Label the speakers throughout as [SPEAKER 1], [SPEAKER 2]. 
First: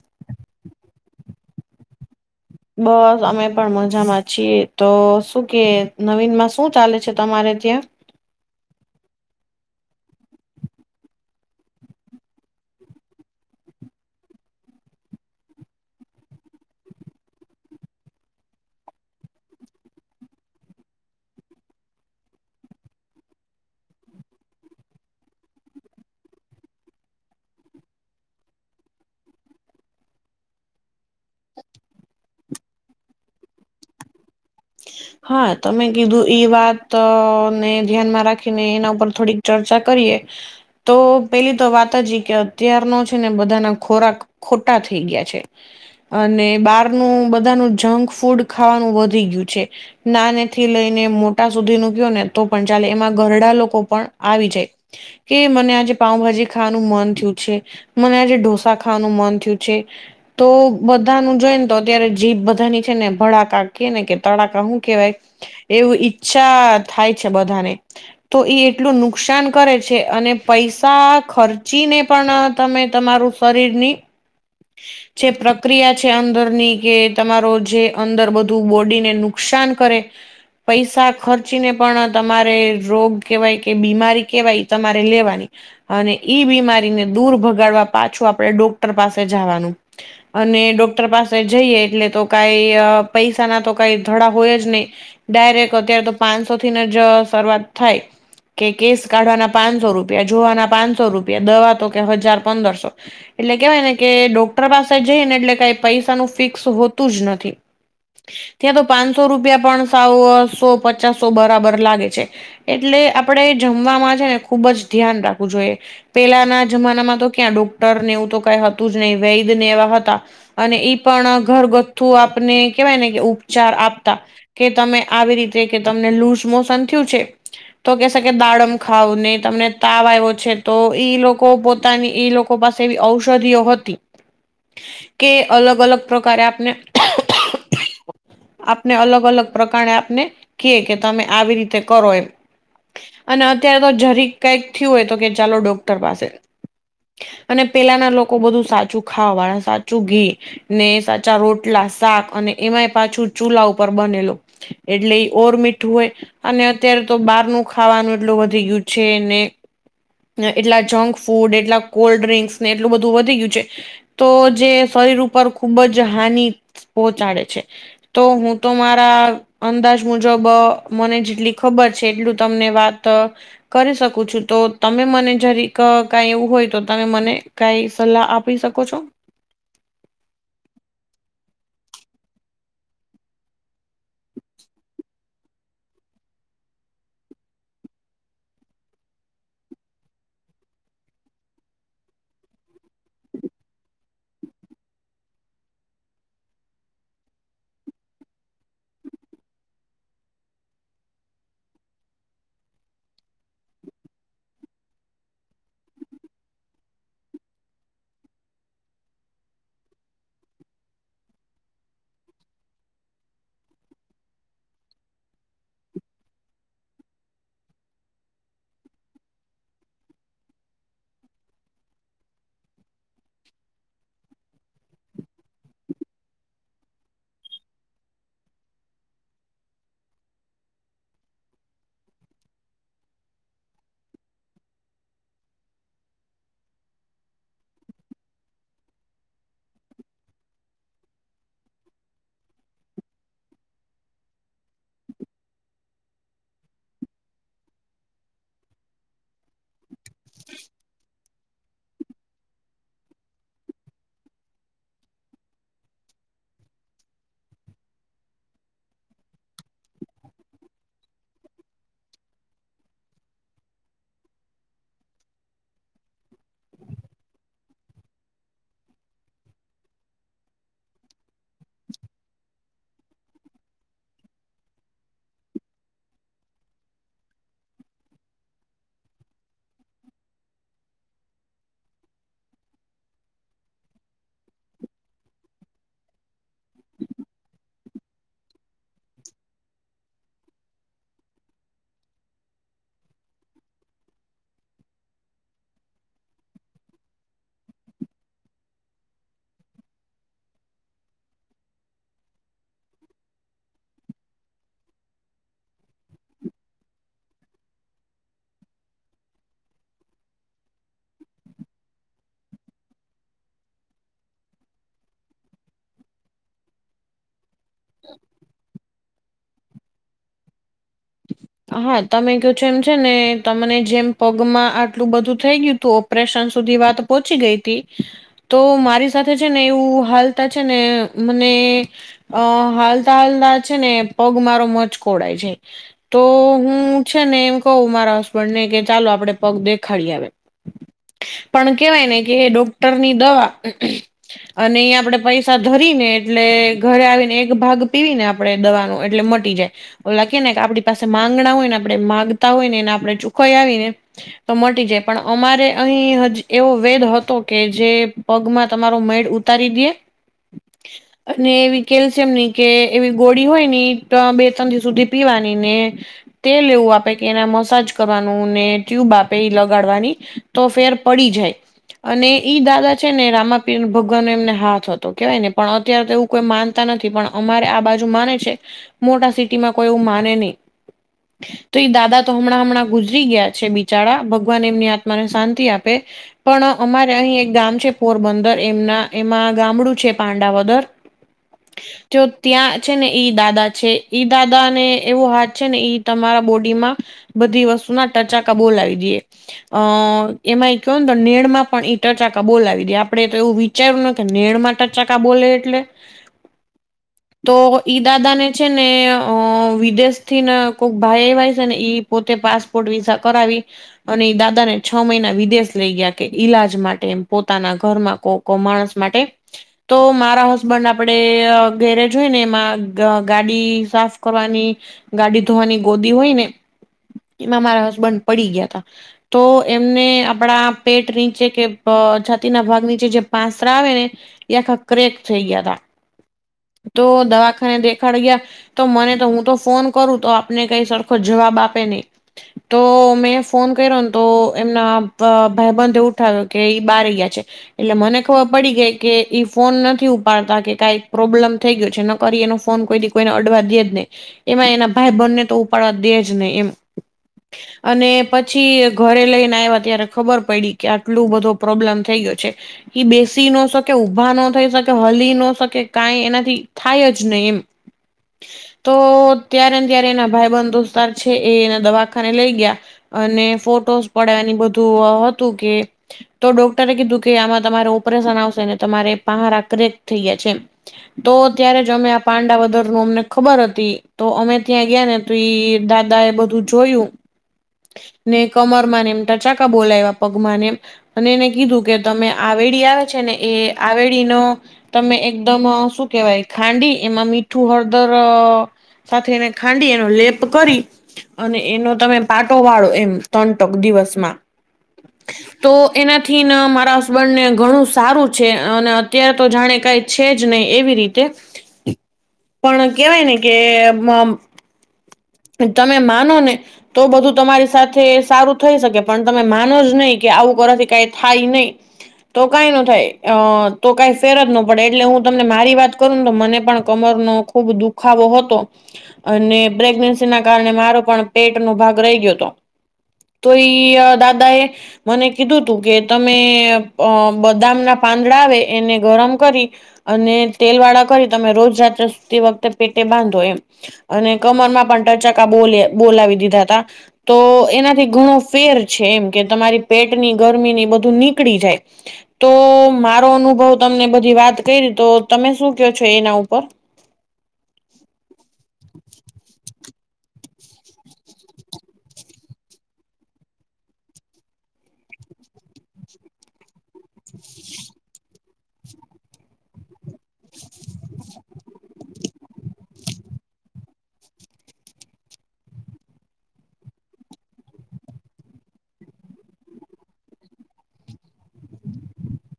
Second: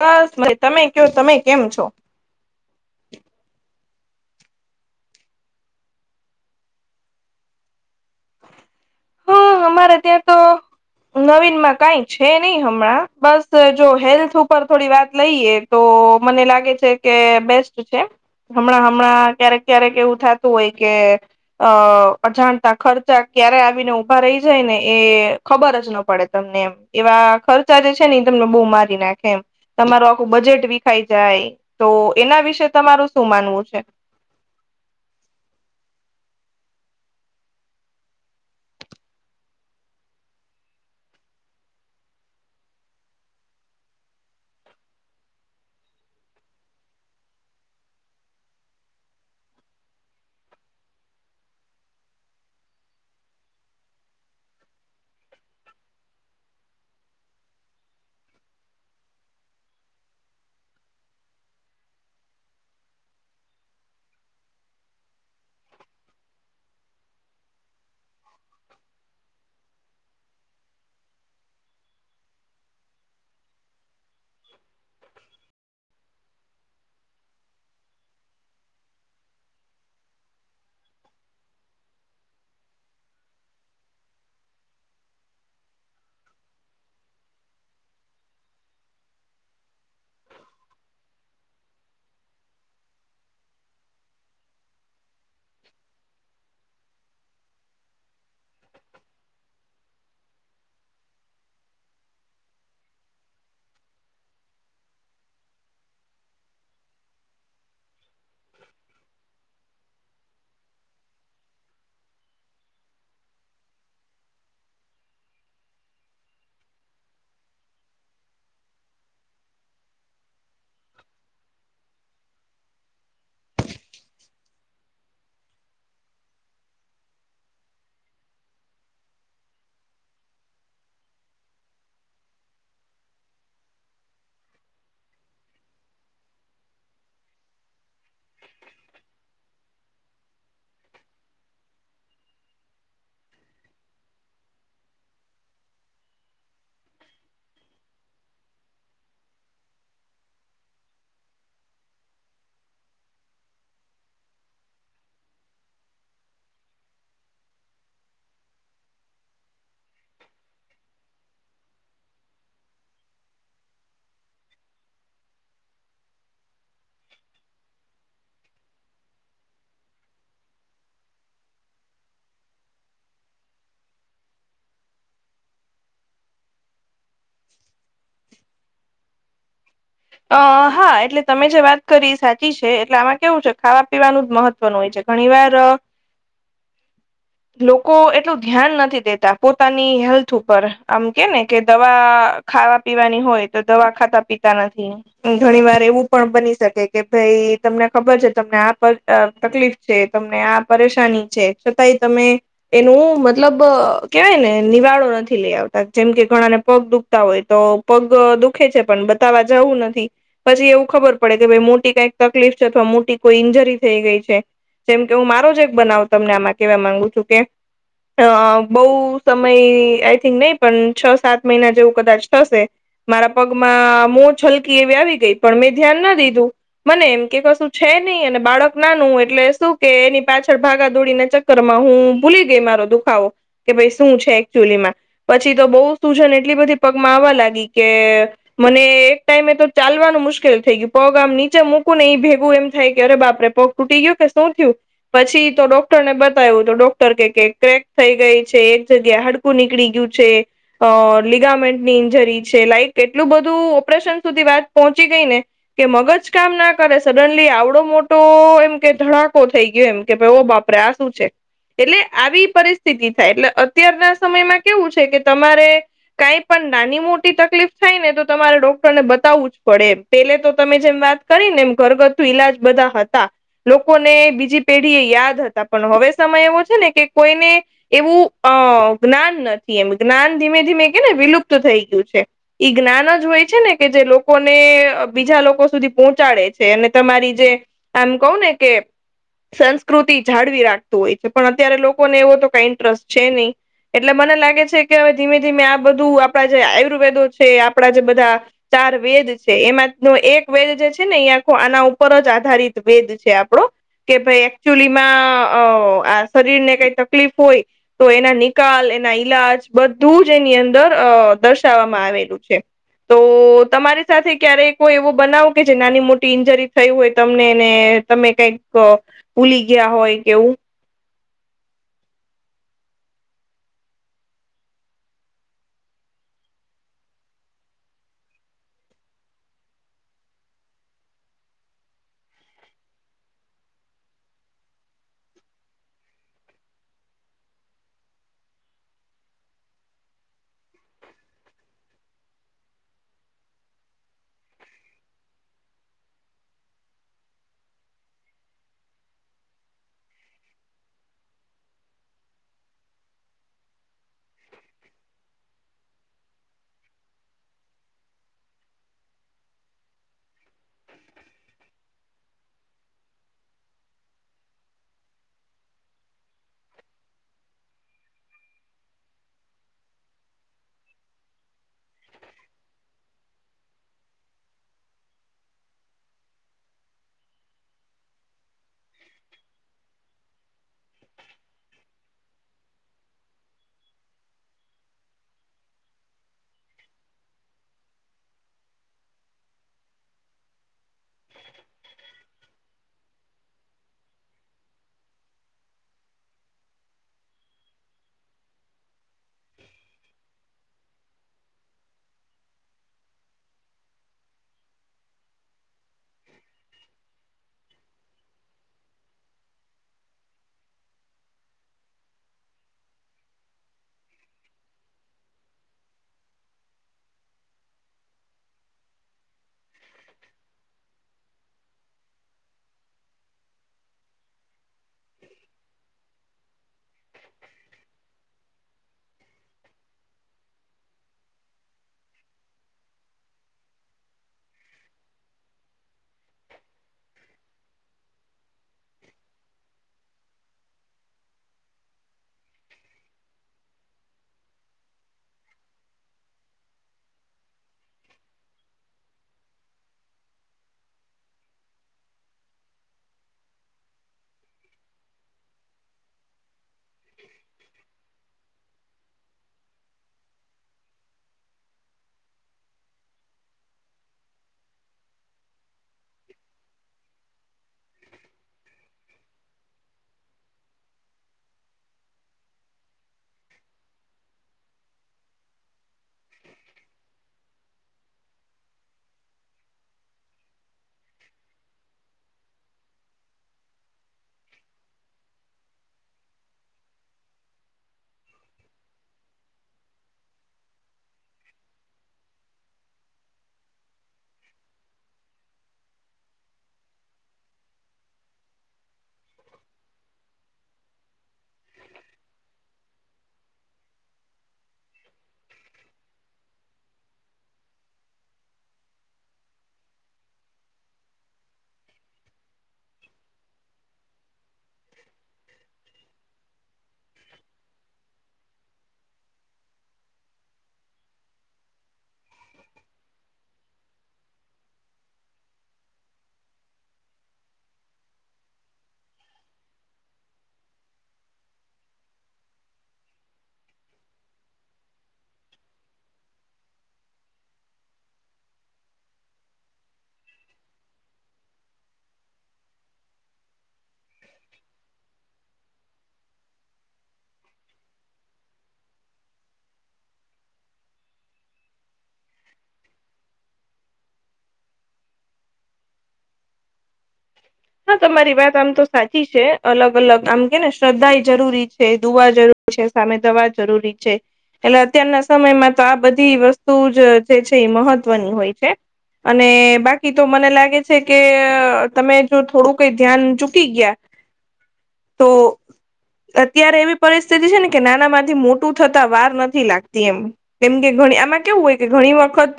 [SPEAKER 1] બસ મઈ તમે ક્યો તમે કેમ છો.
[SPEAKER 2] બસ અમે પણ મજામાં છીએ તો શું કે નવીનમાં શું ચાલે છે તમારે ત્યાં
[SPEAKER 1] મારે ત્યાં તો. નવીનમાં કઈ છે નહી હમણાં બસ જો હેલ્થ ઉપર થોડી વાત લઈએ તો મને લાગે છે કે બેસ્ટ છે. હમણાં હમણાં ક્યારેક ક્યારેક એવું થતું હોય કે અ અજાણતા ખર્ચા ક્યારે આવીને ની રહી જાય ને એ ખબર જ ન પડે તમને એમ એવા ખર્ચા જે છે ને તમને બહુ મારી નાખે એમ. તમારું આખું બજેટ વિખાઈ જાય તો એના વિશે તમારું શું માનવું છે.
[SPEAKER 2] હા તમે કીધું એ વાત ને ધ્યાનમાં રાખીને એના ઉપર થોડીક ચર્ચા કરીએ તો પેલી તો વાત જ કે અત્યારનો છે ને બધાના ખોરાક ખોટા થઈ ગયા છે. અને બહારનું બધાનું જંક ફૂડ ખાવાનું વધી ગયું છે. નાનેથી લઈને મોટા સુધી નું કયો ને તો પણ ચાલે એમાં ઘરડા લોકો પણ આવી જાય. કે મને આજે પાઉભાજી ખાવાનું મન થયું છે. મને આજે ઢોસા ખાવાનું મન થયુ છે. તો બધાનુ જોઈ ને તો અત્યારે જીભ બધાની છે ને ભડાકા કે ને કે તડાકા હું કેવાય એવું ઈચ્છા થાય છે બધાને. તો એ એટલું નુકસાન કરે છે અને પૈસા ખર્ચીને પણ તમે તમારું શરીરની જે પ્રક્રિયા છે અંદરની કે તમારો જે અંદર બધું બોડીને નુ નુકસાન કરે. પૈસા ખર્ચીને પણ તમારે રોગ કેહેવાય કે બીમારી કેવાય તમારે લેવાની અને ઈ બીમારીને દૂર ભગાડવા પાછું આપણે ડોક્ટર પાસે જવાનું. અને ડોક્ટર પાસે જઈએ એટલે તો કઈ પૈસા ના તો કાઈક. થડા હોય જ નહી. ડાયરેક્ટ અત્યારે તો પાંચસો થીને જ શરૂઆત થાય. કે કેસ કાઢવાના પાંચસો રૂપિયા, જોવાના પાંચસો રૂપિયા, દવા તો કે હજાર પંદરસો. એટલે કેહેવાય ને કે ડોક્ટર પાસે જઈ ને એટલે કઈ પૈસા નું ફિક્સ હોતું જ નથી. ત્યાં તો પાંચસો રૂપિયા પણ સાવ સો પચાસસો બરાબર લાગે છે. એટલે આપડે એ જમવાવામાં છે ને ખુબ જ ધ્યાન રાખવું જોઈએ. પેલાના જમાનામાં તો ક્યાં ડોક્ટરને એવું તો કઈ હતું જ નહિ વૈધને એવા હતા. અને ઈ પણ ઘરગથ્થુ આપને કેવાય ને કે. ચાર આપતા કે તમે આવી રીતે કે તમને લૂઝ મોશન થયું છે. તો કે શકે દાડમ ખાવ નને તમને તાવ આવ્યો છે તો ઈ લોકો પો પોતાની એ લોકો પાસે ઔષધિઓ હતી. કે અલગ અલગ પ્રકારે આપને. આપને અલગ અલગ પ્રકારણે આપને કે કે તમે આવી રીતે કરો એમ. અને અત્યારે તો જરી કઈક થયું હોય તો કે ચાલો ડોક્ટર પાસે. અને પેલાના લોકો બધું સાચું ખાવા વાળા સાચું ઘી ને સાચા રોટલા શાક અને એમાંય પાછું ચૂલા ઉપર બનેલો. એટલે ઓર મીઠું હોય. અને અત્યારે તો બહારનું ખાવાનું એટલું વધી ગયું છે ને ને એટલા જંક ફૂડ એટલા કોલ્ડ ડ્રિંક્સ ને એટલું બધું વધી ગયુ છે તો જે શરીર ઉપર ખુબ જ હાનિ પહોંચાડે છે તો હું તો મારા અંદાજ મુજબ મને જેટલી ખબર છે એટલું તમને વાત કરી શકું છું તો તમે મને જરીક કઈ એવું હોય તો તમે મને કાઈ સલાહ આપી શકો છો
[SPEAKER 1] અ હ હા એટલે તમે જે વાત કરી સાચી છે એટલે આમાં કેવું છે ખાવા પીવાનું જ મહત્વનું હોય છે ઘણી વાર લોકો એટલું ધ્યાન નથી દેતા પોતાની હેલ્થ ઉપર, આમ કે ને કે દવા ખાવા પીવાની હોય તો દવા ખાતા પીતા નથી ઘણી વાર એવું પણ બની શકે કે ભાઈ તમને ખબર છે તમને આ તકલીફ છે તમને આ પરેશાની છે છતાંય તમે એનું મતલબ કેહેવાય ને નિવાળો નથી લઈ આવતા, જેમ કે ઘણાને પગ દુખતા હોય તો પગ દુખે છે પણ બતાવવા જવું નથી. પછી એવું ખબર પડે કે ભાઈ મોટી કઈક તકલીફ છે અથવા મોટી કોઈ ઈન્જરી થઈ ગઈ છે જેમ કે હું મારો જ એક બનાવ તમને આમાં કેવા માંગુ છું કે અ બહુ સમય આઈ થિંક નહી પણ છ સાત મહિના જેવું કદાચ થશે મારા પગમાં મોછલકી એવી આવી ગઈ પણ મેં ધ્યાન ના દીધું મને એમ કે કશું છે નહી અને બાળક નાનું એટલે શું કે એની પાછળ ભાગા દોડીને ચ કરમાં હું ભૂલી ગઈ મારો દુખાવો કે ભાઈ શું છે એકચુલીમાં પછી તો બહુ સૂજન એટલી બધી પગમાં આવવા લાગી કે મને ટાઈમે તો ચાલવાનું મુશ્કેલ થઈ ગયું પગ આમ નીચે મૂકું ને ઈ ભેગું એમ થાય કે અરે બાપરે પ તૂટી ગયું કે શું થયું પછી તો ડોક્ટરને બતાવ્યું તો ડોક્ટર કેય કે ક્રેક થઈ ગઈ છે એક જગ્યા હાડ કુ નીકળી ગયું છે લિગામેન્ટ ની ઇન્જરી છે. લાઈક એટલું બધું ઓપરેશન સુધી વાત પહોંચી ગઈ ને કે મગજ કામ ના કરે સડનલી આવડો મોટો એમ કે ધડાકો થઈ ગયો એમ કે ભાઈ ઓ બાપરે આ શું છે એટલે આવી પરિસ્થિતિ થાય એટલે અત્યારના સમયમાં કેવું છે કે તમારે કંઈ પણ નાની મોટી તકલીફ થાય ને તો તમારે ડો ને બતાવવું જ પડે એમ પેલે તો તમે જેમ વાત કરીને એમ ઘરગથ્થુ ઈલાજ બધા હતા લોકોને બીજી પેઢી એ યાદ હતા પણ હવે સમય એવો છે ને કે કોઈને એવું અ જ્ઞાન નથી એમ જ્ઞાન ધીમે ધીમે કેને વિલુપ્ત થઈ ગયું છે ઈ જ્ઞાન જ હોય છે ને કે જે લોકોને બીજા લોકો સુધી પહોંચાડે છે અને તમારી જે આમ કઉને કે સંસ્કૃતિ જાળવી રાખતું હોય છે પણ અત્યારે લોકોને એવો તો કઈ ઇન્ટરેસ્ટ છે નહીં એટલે મને લાગે છે કે હવે ધીમે ધીમે આ બધું આપડા જે આયુર્વેદો છે આપડા જે બધા ચાર વેદ છે એમાં ન એક વેદ જે છે ને એ આખો આના ઉપર જ આધારિત વેદ છે આપડો કે ભાઈ એકચુલી માં અ આ શરીર ને કઈ તકલીફ હોય તો એના નિકાલ એના ઈલાજ બધું જ એની અંદર અ દર્શાવવામાં આવેલું છે તો
[SPEAKER 2] [inaudible]
[SPEAKER 1] તમારી સાથે ક્યારેક એવું બનાવો કે જે નાની મોટી ઇન્જરી થય હોય તમને એને તમે કઈક ભૂલી ગયા હોય કેવું
[SPEAKER 2] હા તમે કહો છો એમ છે ને તમને જેમ પગમાં આટલું બધું થઈ ગયું તો પ્રેશન સુધી વાત પોહોંચી ગઈ હતી તો મારી સાથે છે ને એવું હાલ તા છે ને મને અ હાલતા હાલતા છે ને પગ મારો મચકોડાઈ જાય તો હું છે ને એમ કઉ મારા હસબન્ડ ને કે ચાલો આપડે પગ દેખાડી આવે. પણ કેવાય ને કે ડોક્ટરની દવા અને અહીંયા આપણેે પૈસા ધરીને એટલે ઘરે આવીને એક ભાગ પીવીને આપ આપે દવાનું એટલે મટી જાય ઓ લખીએ ને કે આપડી પાસે માંગણા હોય ને આપણે માગતાં હોય ને એને આપણે ચુકવી આઈએ ને તો મટી જાય પણ અમારે અહીં એવો વેદ હતો કે જે પગમાં તમારો મેડ ઉતારી દેય. અને એવી કેલ્શિયમની કે એવી ગોળી હોય ને ઈ તો બે ત્રણ દિવસ હુધી પીવાની. ની મેં તેલ એવું આપે કે એના મસાજ કરવાનું ને ટ્યુબ આપે ઈ લગાડવાની. તો ફેર પડી જાય. અને ઈ દાદા છે ને રામાપીર ભગવાનનો એમને હાથ હતો કેવાય ને પણ અત્યારે તો એવું કોઈ માન તા નથી પણ અમારે આ બાજુ માને છે મોટા સિટીમાં કોઈ એવું માને નહીં. તો ઈ દાદા તો હમણાં હમણાં ગુજરી ગયા છે બિચારા ભગવાન એમની આત્માને શાંતિ આપે. પણ અમારે અહીં એક ગામ છે પોરબંદર એમના એમાં ગામડું છે પાંડાવદર. તો ત્યાં છે ને ઈ દાદા છે ઈ દાદાને એવો હાથ છે ને ઈ તમારા બોડીમાં બધી વસ્તુના ટચાકા બોલાવી દીયે. અ એમાંય કયો ને તો નેળમાં પણ ઈ ટચાકા બોલાવી દીએ આપડે તો એવું વિ ચાર નતો નેળમાં ટચાકા બોલે એટલે તો ઈ દાદાને છે ને અ વિ દેશથી ને કોઈક ભાઈ આયવા હશે ને ઈ પોતે પાસપોર્ટ વિઝા કરાવી અને ઈ દાદા ને છ મહિના વિદેશ લઈ ગયા કે ઈલાજ માટે એમ પોતાના ઘરમાં કોક કો માણસ માટે. તો મારા હસબન્ડ આપડે અ ગેરેજ હોયને એમાં ગાડી સાફ કરવાની ગાડી ધોવાની ગોદી હોય ને એમાં મારા હસબન્ડ પડી ગયા તા. તો એમને આપણા પેટ નીચે કે પ છાતીના ભાગ નીચે જે પાસરા આવે ને એક આખા ક્રેક થઈ ગયા હતાં. તો દવાખાને દેખાડ ગયા તો મને તો હું તો ફોન કરું તો આપને કઈ સરખો જવાબ આપે નઈ. તો મેં ફોન કર્યોને તો એમના ભ ભાઈબંધે ઉઠાવ્યો કે ઈ બારે ગયા છે. એટલે મને ખબર પડી ગઈ કે ઈ ફોન નથી ઉપાડતા કે કાઈક પ્રોબ્લેમ થઈ ગયો છે ન કર ઈ એનો ફોન કોઈ દી કોઈને અડવા દે જ નહીં. એમાં એના ભાઈબંધને તો ઉપાડવા દે જ નઈ એમ. અને પછી ઘરે લઈને આયવા ત્યારે ખબર પયડી કે આટલું બધો પ્રોબ્લેમ થઈ ગયો છે. એ બેસી નો શકે, ઊભા નો થઈ શકે, હલી ન શકે, કાઈ એનાથી થાય જ નહીં એમ તો ત્યારે ને ત્યારે એના ભાઈબંધ દોસ્તાર છે એ એને દવાખાને લઈ ગયા. અને ફોટોઝ પડયાની એ બધું હતું કે તો ડોક્ટરે કીધું કે આમાં તમારે ઓપરેશન આવશે ને તમારે પહારા ક્રેક થઈ ગયા છે એમ. તો અ ત્યારે જ અમે આ પાંડાવદરનું અમને ખબર હતી. તો અમે ત્યાં ગયા ને તો ઈ દાદાએ બધું જોયું. ને કમરમાં ને એમ ટાચાકા બોલાયવા પગમાંને એમ. અને એને કીધું કે તમે આવેડીયા આવે છે ને એ આવેડીનો તમે એકદમ અ શું કેવાય ખાંડી એમાં મીઠું, હળદર સાથે એને ખાંડી એનો લેપ કરી અને એનો તમે પાટો વાળો એમ તટક દિવસમાં. તો એનાથીને મારા હસબન્ડને ઘણું સારું છે અને અત્યારે તો જાણે કાંઈ. છે જ નહી એવી રીતે પણ કેહેવાય ને કે. તમે માનો ને તો બધું તમારી સાથે સારું થઈ શકે પણ તમે માનો જ નહી કે આવું કરવાથી કાઈ થાય નહીં. તો કાઈ નો થાય અ તો કાઈ ફેર જ નો પડે એટલે હું તમને મારી વાત કરું ને તો મને પણ કમરનો ખૂબ દુખાવો હતો અને પ્રેગને તેના કારણે મારો પણ પેટનો ભાગ રહી ગયો હતો તો ઈ દાદાએ મને કીધું તું કે તમે બદામના પાંદડા આવે એને ગરમ કરી. અને તેલ વાળા કરી તમે રોજ રાત્રે સુતી વખતે પેટે બાંધો એમ. અને કમરમાં પણ ટચાકા બોલ બોલાવી દીધા હતા. તો એનાથી ઘણો ફેર છે એમ કે તમારી પેટની ગરમીની બધું નીકળી જાય. તો મારો અનુભવ તમને બધી વાત કરી તો તમે શું કો છો એના ઉપર.
[SPEAKER 1] હા તમારી વાત આમ તો સાચી છે અલગ અલગ આમ કેને શ્રદ્ધા એ જરૂરી છે દુવા જરૂરી. સામે દવા જરૂરી છે એટલે અત્યારના સમયમાં તો આ બધી વસ્તુ. તું જ જે છે મહવ. વની હોય છે અને બાકી તો મને લાગે છે કે તમે. જો થોડું કઈ ધ્યાન ચૂકી ગયા તો. અત્યારે એવી પરિસ્થિતિ છે ને કે નાના માંથી મોટું થતા વાર નથી લાગતી એમ. કેમ કે ઘણી આમાં કેવું હોય કે ઘણી વખત.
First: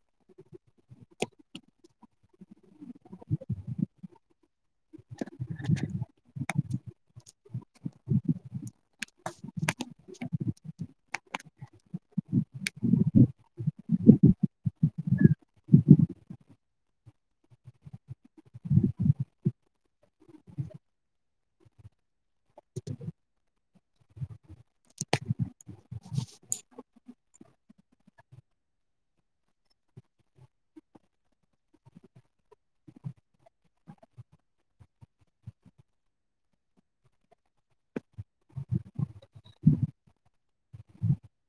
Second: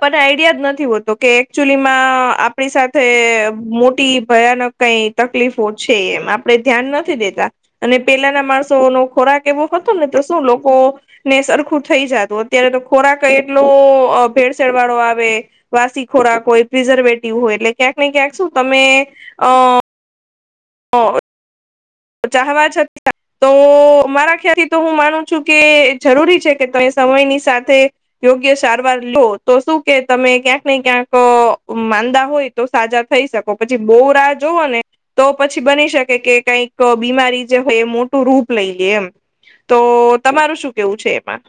[SPEAKER 1] પણ આઈડિયા જ નથી હોતો કે એકચુલી માં આપણી સાથે. મોટી ભયાનક કઈ તકલીફો છે એમ. આપણે ધ્યાન નથી દેતા અને પેલાના માણસો નો ખોરાક એવો હતો ને તો શું લોકો. ને સરખું થઈ જતું અત્યારે તો ખોરાક એટલો ભેળસેળ વાળો આવે. વાસી ખોરાક હોય પ્રિઝર્વેટિવ હોય એટલે ક્યાંક ને ક્યાંક શું તમે અ. હ તો ચાહવા છ તી આમ તો. તો મારા ખ્યાલથી તો હું માનું છું કે જરૂરી છે કે તમે સમયની સાથે. યોગ્ય સારવાર લો તો શું કે તમે ક્યાંક ને ક્યાંક અ માંદા હોય. તો સાજા થઈ શકો પછી બો રાહ જોુઓ ને તો પછી બની શકે કે કઈક. બીમારી જે હોય એ મોટું રૂપ લઈ લેએ એમ તો તમારું શું કેવું છે એમાં?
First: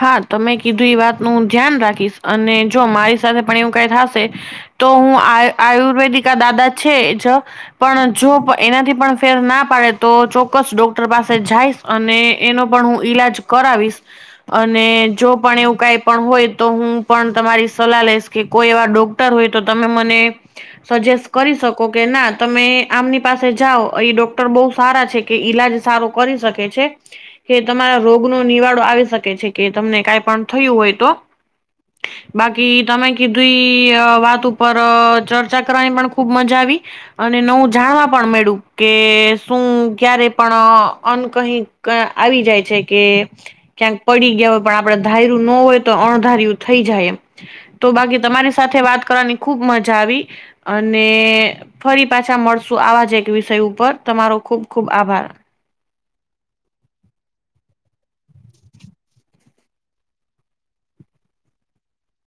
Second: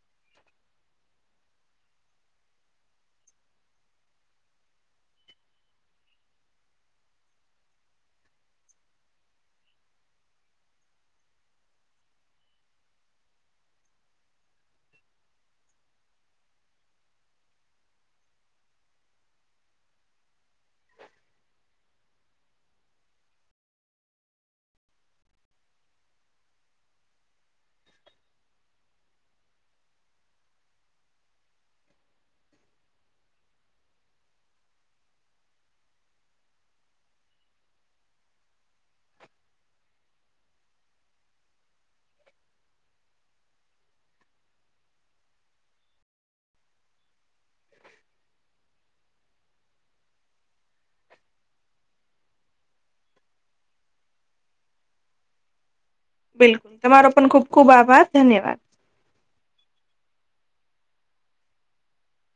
[SPEAKER 2] હા તમે કીધું એ વાતનુંું ધ્યાન રાખીશ અને જો મારી સાથે પણ એવું કઈ થશે. તો હું આ આયુર્વેદિકા દાદા છે જ. પણ જો એનાથી પણ ફેર ના પાડે તો ચોક્કસ ડોક્ટર પાસે જાઈશ. અને એનો પણ હું ઈલાજ કરાવીશ. અને જો પણ એવું કઈ પણ હોય તો હું પણ તમારી સલાહ લઈશ કે કોઈ એવા ડોક. તર હોય તો તમે મને. સજેસ્ટ કરી શકો કે ના તમે આમની પાસે જાઓ એ ડોક્ટર બહુ સારા છે. કે ઈલાજ સારો કરી શકે છે કે તમારા રોગ નો નિવાડો આવી શકે. છે કે તમને કઈ પણ થયું હોય તો. બાકી તમે કીધી વાત ઉપર ચર્ચા કરવાની પણ ખુબ મજા આવી. અને નવું જાણવા પણ મયુડુ કે શું ક્યારે પણ અન કહી. કા આવી જાય છે કે ક્યાંક. પડી ગયા હોય પણ આપડે ધારું ન હોય તો અણધાર્યું થઈ જાય એમ. તો બાકી તમારી સાથે વાત કરવાની ખુબ મજા આવી. અને ફરી પાછા મળશું આવા જ એક વિષય ઉપર તમારો ખુબ ખુબ આભાર.
[SPEAKER 1] બિલકુલ તમારો પણ ખુબ ખુબ આભાર ધન્યવાદ.